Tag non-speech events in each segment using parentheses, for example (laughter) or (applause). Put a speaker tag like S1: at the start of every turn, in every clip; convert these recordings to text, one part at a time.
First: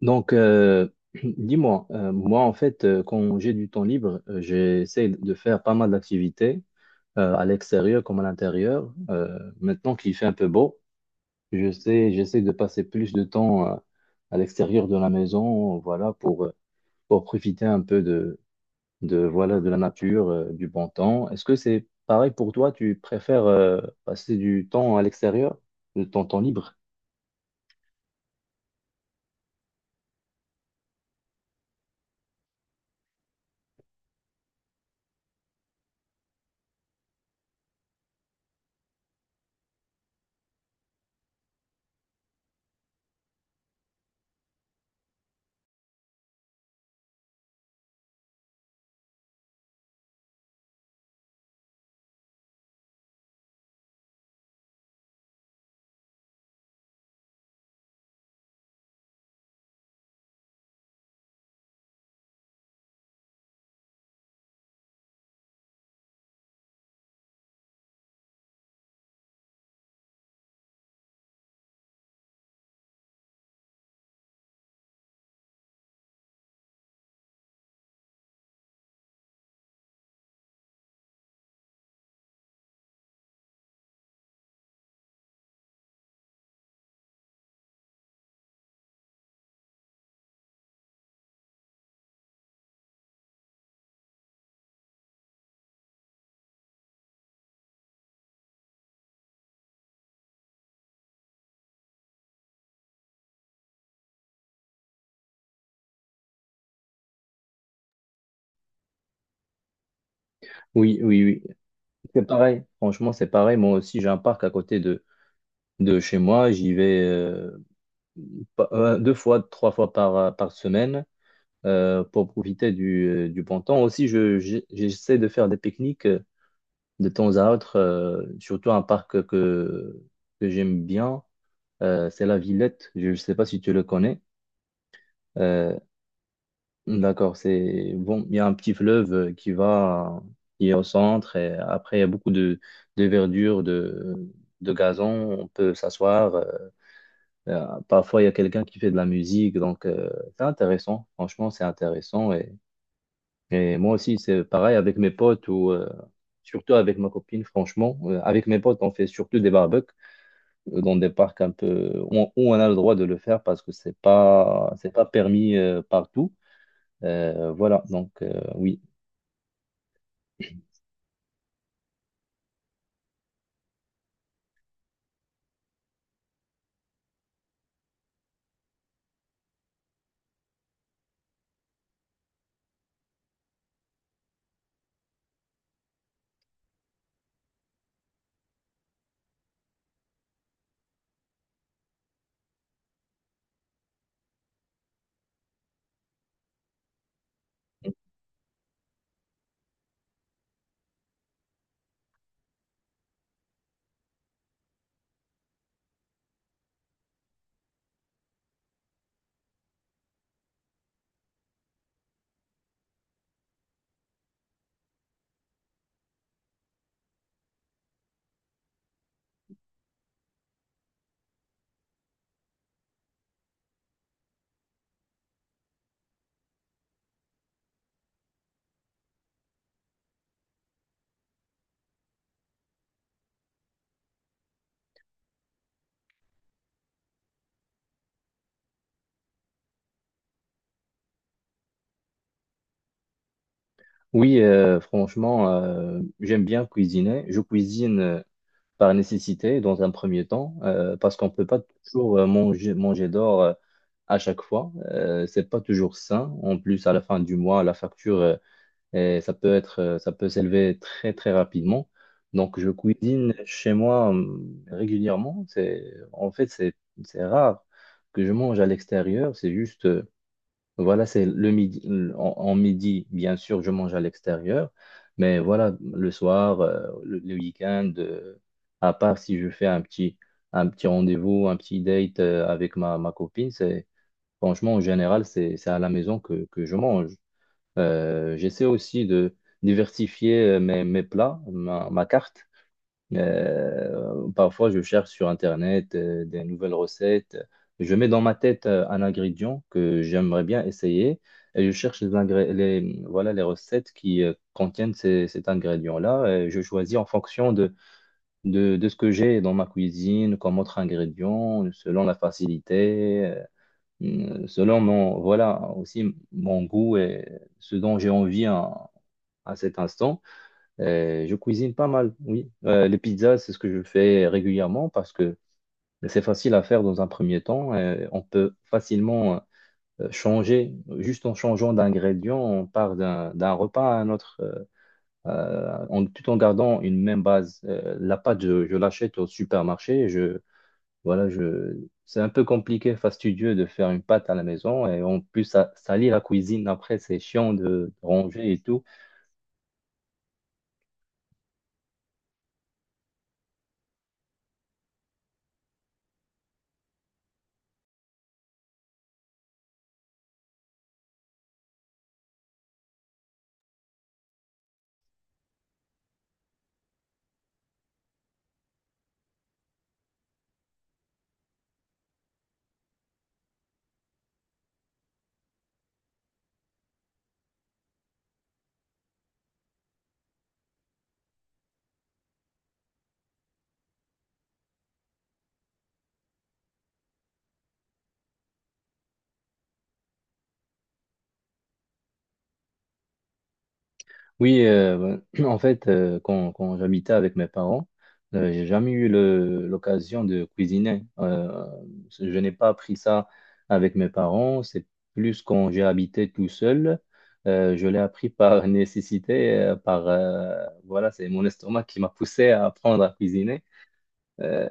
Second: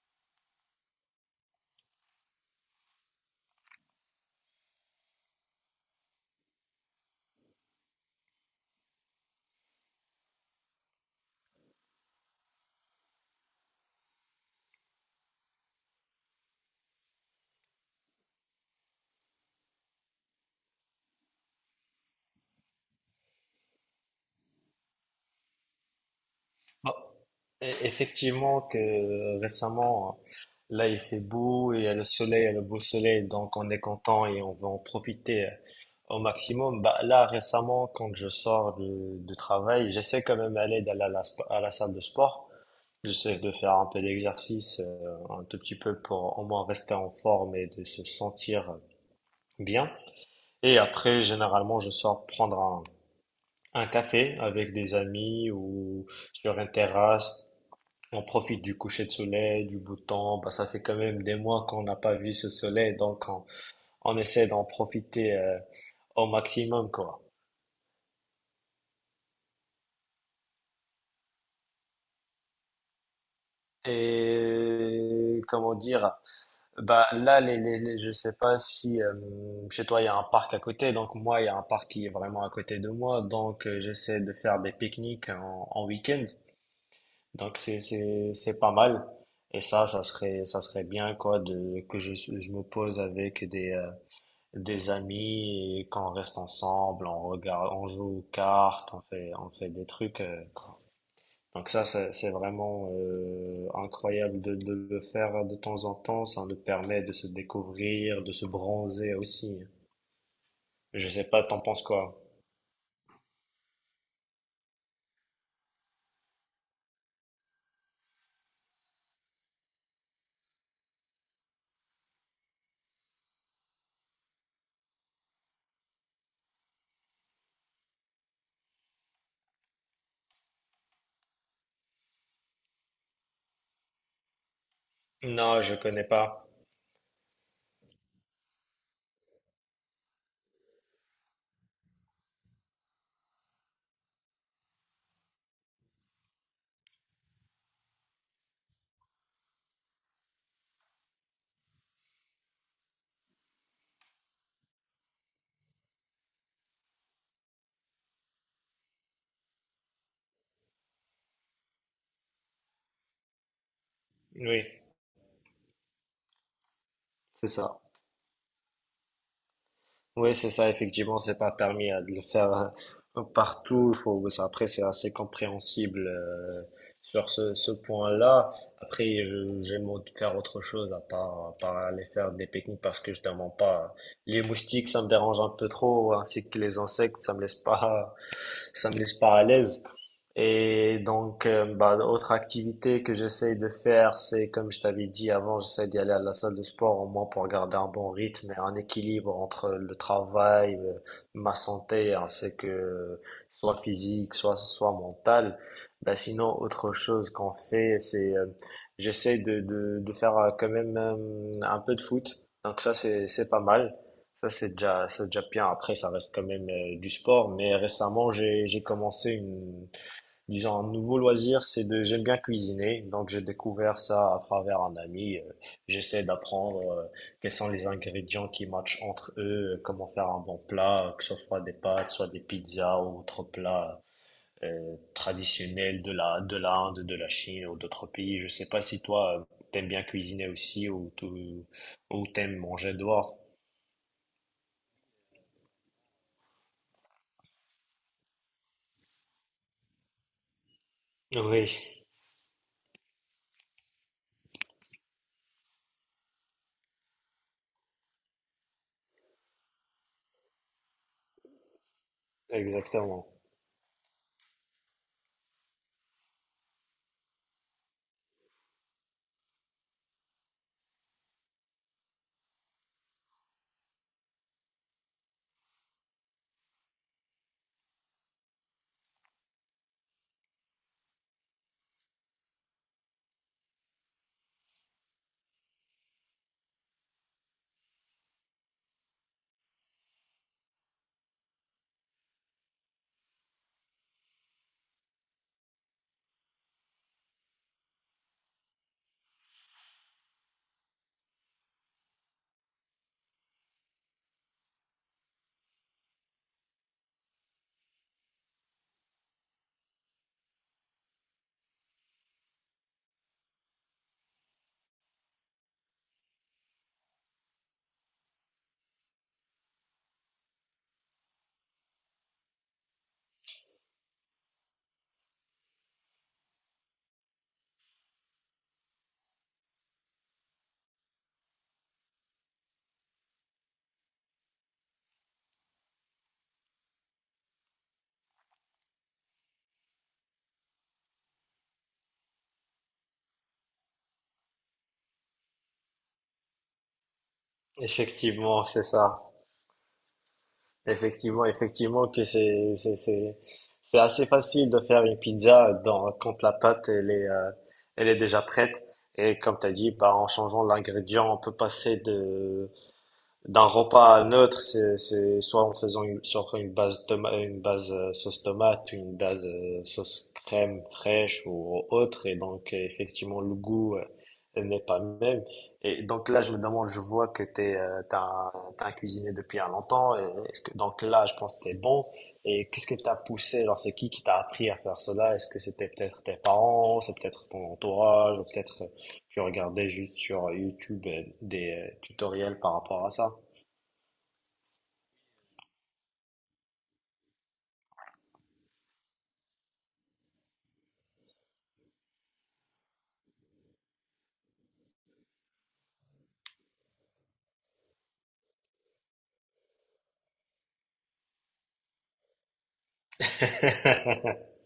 S1: Donc, euh, (clears throat) dis-moi, moi en fait, quand j'ai du temps libre, j'essaie de faire pas mal d'activités à l'extérieur comme à l'intérieur. Maintenant qu'il fait un peu beau, je sais, j'essaie de passer plus de temps à l'extérieur de la maison, voilà, pour profiter un peu de, voilà, de la nature, du bon temps. Est-ce que c'est pareil pour toi? Tu préfères passer du temps à l'extérieur, de ton temps libre?
S2: Bon, effectivement que récemment, là il fait beau, et il y a le soleil, il y a le beau soleil, donc on est content et on va en profiter au maximum. Bah, là récemment, quand je sors du travail, j'essaie quand même d'aller à à la salle de sport. J'essaie de faire un peu d'exercice, un tout petit peu pour au moins rester en forme et de se sentir bien. Et après, généralement, je sors prendre un café avec des amis ou sur une terrasse on profite du coucher de soleil, du beau temps. Bah, ça fait quand même des mois qu'on n'a pas vu ce soleil, on essaie d'en profiter au maximum, quoi. Et comment dire, bah là, je sais pas si chez toi il y a un parc à côté, donc moi il y a un parc qui est vraiment à côté de moi, donc j'essaie de faire des pique-niques en week-end, donc c'est pas mal. Et ça, ça serait bien quoi de que je me pose avec des des amis et quand on reste ensemble, on regarde, on joue aux cartes, on fait des trucs. Donc ça, c'est vraiment incroyable de le faire de temps en temps. Ça nous permet de se découvrir, de se bronzer aussi.
S1: Oui,
S2: Je
S1: oui,
S2: sais
S1: oui.
S2: pas, t'en penses quoi?
S1: C'est pareil. Franchement, c'est pareil. Moi aussi, j'ai un parc à côté de chez moi. J'y vais deux fois, trois fois par par semaine pour profiter du du bon temps. Aussi, j'essaie de faire des pique-niques de temps à autre, surtout un parc que j'aime bien. C'est la Villette. Je ne sais pas si tu le connais.
S2: Non,
S1: Euh,
S2: je connais pas.
S1: d'accord, c'est bon. Il y a un petit fleuve qui est au centre et après il y a beaucoup de verdure, de gazon. On peut s'asseoir. Parfois, il y a quelqu'un qui fait de la musique, donc c'est intéressant. Franchement, c'est intéressant. Et moi aussi, c'est pareil avec mes potes ou surtout avec ma copine, franchement. Avec mes potes, on fait surtout des barbecues dans des parcs un peu où où on a le droit de le faire parce que
S2: Oui,
S1: c'est pas permis partout.
S2: c'est ça.
S1: Oui.
S2: Oui, c'est ça, effectivement, c'est pas permis de le faire partout. Il faut, après, c'est assez compréhensible sur ce point-là. Après, j'aime faire autre chose à à part aller faire des pique-niques parce que je ne mens pas. Les moustiques, ça me dérange un peu trop, ainsi que les insectes, ça me laisse pas, (laughs) ça me laisse pas à l'aise. Et donc, bah, autre activité que j'essaye de faire, c'est comme je t'avais dit avant, j'essaie d'y aller à la salle de sport au moins pour garder un bon rythme et un équilibre entre le travail, ma santé, ainsi que soit physique, soit mentale. Bah, sinon, autre chose qu'on fait, c'est j'essaie de faire quand même un peu de foot. Donc ça, c'est pas mal. Ça, c'est déjà bien. Après, ça reste quand même du sport. Mais récemment, j'ai commencé disons, un nouveau loisir, c'est de, j'aime bien cuisiner, donc j'ai découvert ça à travers un ami. J'essaie d'apprendre quels sont les ingrédients qui matchent entre eux, comment faire un bon plat, que ce soit des pâtes, soit des pizzas ou autres plats traditionnels de de l'Inde, de la Chine ou d'autres pays. Je sais pas si toi, t'aimes bien cuisiner aussi ou ou t'aimes manger dehors.
S1: Oui, franchement, j'aime bien cuisiner. Je cuisine par nécessité dans un premier temps, parce qu'on ne peut pas
S2: Oui,
S1: toujours manger d'or à chaque fois. C'est pas toujours sain. En plus, à la fin du mois, la facture, et ça peut ça peut s'élever très très rapidement. Donc, je
S2: exactement.
S1: cuisine chez moi régulièrement. En fait, c'est rare que je mange à l'extérieur. C'est le midi. En, en midi, bien sûr, je mange à l'extérieur, mais voilà, le soir, le week-end, à part si je fais un petit rendez-vous, un petit date avec ma copine, c'est franchement, en général, c'est à la maison que je mange. J'essaie aussi de diversifier mes plats, ma carte. Parfois, je cherche sur Internet des nouvelles recettes. Je mets dans ma tête un ingrédient que j'aimerais bien essayer et je cherche voilà, les recettes qui contiennent cet ingrédient-là. Et je choisis en fonction de ce que j'ai dans ma cuisine comme autre ingrédient, selon la facilité, selon mon, voilà, aussi mon goût et ce dont j'ai envie à cet instant. Je cuisine pas mal, oui. Les pizzas, c'est ce que je fais régulièrement parce que c'est facile à faire dans un premier temps. On peut facilement changer juste en changeant d'ingrédients, on part d'un repas à un autre, tout en gardant une même base. La pâte, je l'achète au supermarché. Voilà, je, c'est un peu compliqué, fastidieux de faire une pâte à la maison et en plus, ça salir la cuisine après, c'est chiant de ranger et
S2: Effectivement,
S1: tout.
S2: c'est ça. Effectivement, effectivement que c'est c'est assez facile de faire une pizza dans quand la pâte elle est déjà prête et comme tu as dit bah en changeant l'ingrédient on peut passer de d'un repas neutre, c'est soit en faisant soit en faisant une base une base sauce tomate, une base sauce crème fraîche ou autre, et donc effectivement le goût n'est pas le même. Et donc là, je me demande, je vois que t'as un cuisinier depuis un longtemps, et est-ce que, donc là, je pense que t'es bon. Et qu'est-ce que t'as poussé? Genre, c'est qui t'a appris à faire cela? Est-ce que c'était peut-être tes parents, c'est peut-être ton entourage, ou peut-être tu regardais juste sur YouTube des tutoriels par rapport à ça?
S1: Oui, (clears throat) en fait, quand j'habitais avec mes parents, j'ai jamais eu l'occasion de cuisiner. Je n'ai pas appris ça avec mes parents. C'est plus quand j'ai habité tout seul. Je l'ai appris par (laughs) nécessité, c'est mon estomac qui m'a poussé à apprendre à cuisiner. Euh,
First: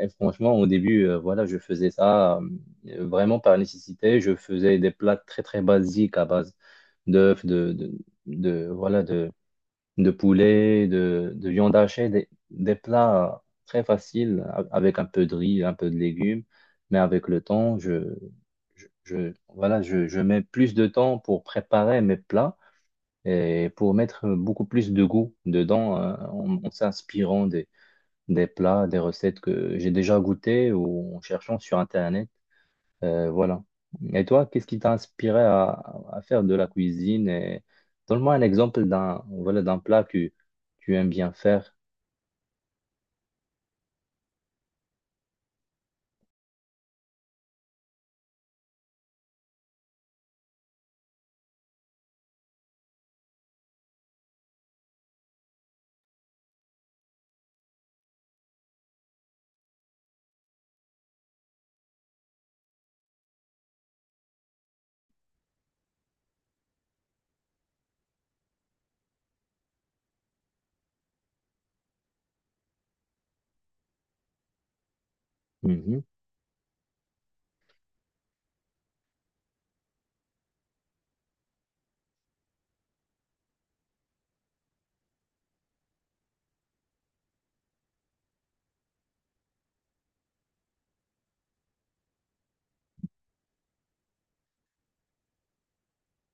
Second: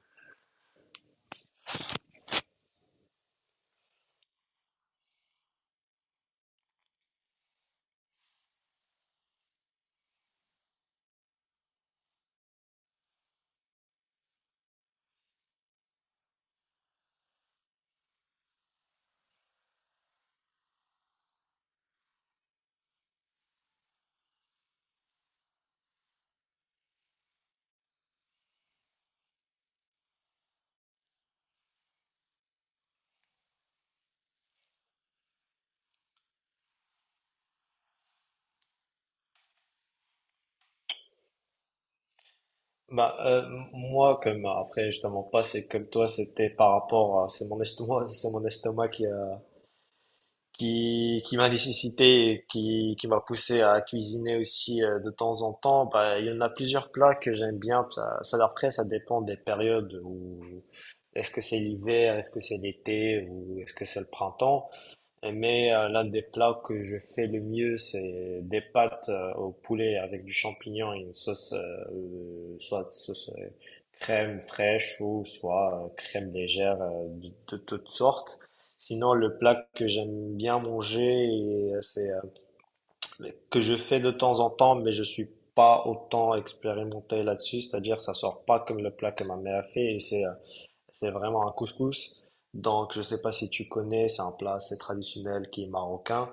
S1: et franchement, au début, je faisais ça vraiment par nécessité. Je faisais des plats très très basiques à base d'œufs, de voilà de de poulet, de viande hachée, des plats très faciles avec un peu de riz, un peu de légumes. Mais avec le temps, je mets plus de temps pour préparer mes plats et pour mettre beaucoup plus de goût dedans en s'inspirant des plats, des recettes que j'ai déjà goûtées ou en cherchant sur Internet. Euh, voilà. Et toi, qu'est-ce qui t'a inspiré à faire de la cuisine et donne-moi un exemple d'un plat que tu aimes bien faire.
S2: Bah, moi, comme après, je te mens pas, c'est comme toi, c'était par rapport à, c'est mon estomac, (laughs) c'est mon estomac qui a, qui m'a nécessité, et qui m'a poussé à cuisiner aussi de temps en temps. Bah, il y en a plusieurs plats que j'aime bien. Après, ça dépend des périodes où, est-ce que c'est l'hiver, est-ce que c'est l'été, ou est-ce que c'est le printemps. Mais l'un des plats que je fais le mieux, c'est des pâtes au poulet avec du champignon et une sauce, soit sauce crème fraîche ou soit
S1: Mhm.
S2: crème légère de toutes sortes. Sinon, le plat que j'aime bien manger, c'est que je fais de temps en temps, mais je suis pas autant expérimenté là-dessus, c'est-à-dire ça sort pas comme le plat que ma mère fait, et c'est vraiment un couscous. Donc, je sais pas si tu connais, c'est un plat assez traditionnel qui est marocain.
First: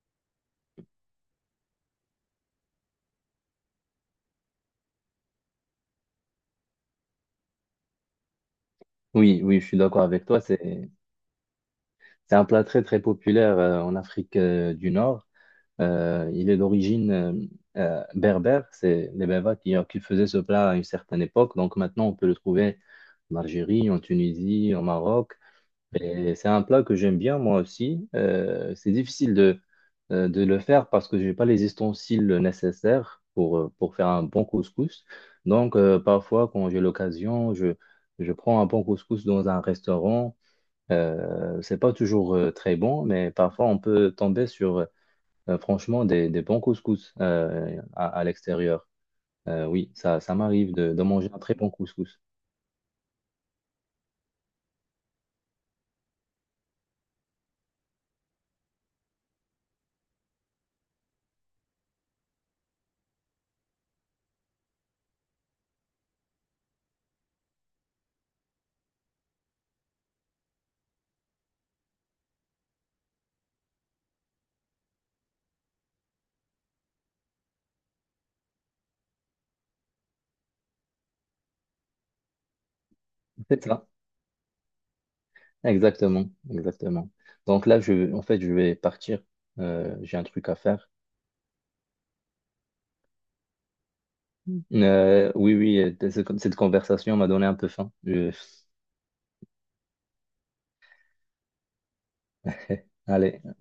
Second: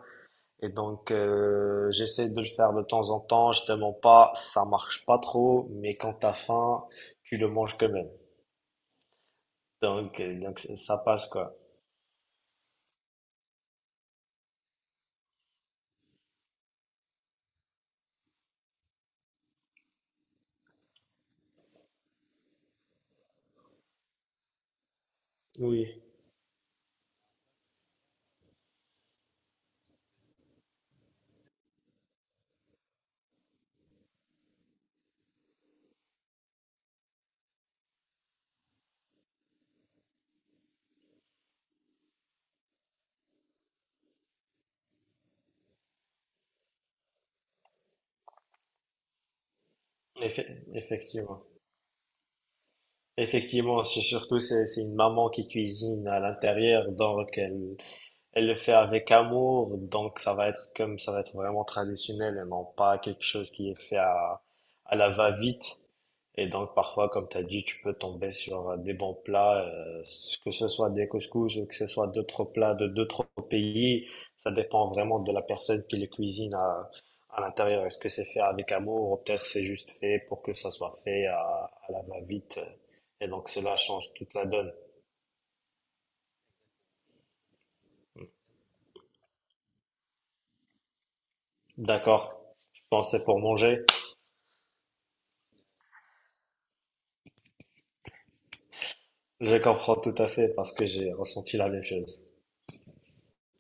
S2: Et donc, j'essaie de le faire de temps en temps. Je te mens pas, ça marche pas trop, mais quand t'as faim, tu le manges quand même.
S1: Oui, oui, je suis d'accord
S2: Donc,
S1: avec toi.
S2: donc ça ça passe quoi.
S1: C'est un plat très, très populaire en Afrique du Nord. Il est d'origine berbère. C'est les Berbères qui qui faisaient ce plat à une certaine époque. Donc maintenant, on peut le trouver en Algérie, en Tunisie, au Maroc.
S2: Oui,
S1: Et c'est un plat que j'aime bien moi aussi. C'est difficile de le faire parce que j'ai pas les ustensiles nécessaires pour faire un bon couscous. Donc parfois quand j'ai l'occasion, je prends un bon couscous dans un restaurant. C'est pas toujours très bon, mais parfois on peut tomber sur franchement des bons couscous à l'extérieur. Oui, ça m'arrive de manger un
S2: effectivement.
S1: très bon couscous.
S2: Effectivement, c'est surtout c'est une maman qui cuisine à l'intérieur, donc elle le fait avec amour, donc ça va être comme ça va être vraiment traditionnel et non pas quelque chose qui est fait à la va-vite. Et donc parfois, comme tu as dit, tu peux tomber sur des bons plats, que ce soit des couscous ou que ce soit d'autres plats de d'autres pays. Ça dépend vraiment de la personne qui les cuisine à l'intérieur. Est-ce que c'est fait avec amour ou peut-être c'est juste fait pour que ça soit fait à la va-vite. Et donc
S1: C'est
S2: cela
S1: ça.
S2: change toute la donne.
S1: Exactement, exactement. Donc là en fait, je vais partir. J'ai un truc à faire.
S2: D'accord, je pensais pour manger.
S1: Oui, oui, cette conversation m'a donné un peu faim. Je-
S2: Je comprends tout à fait parce que j'ai ressenti la même chose.
S1: (laughs) Allez.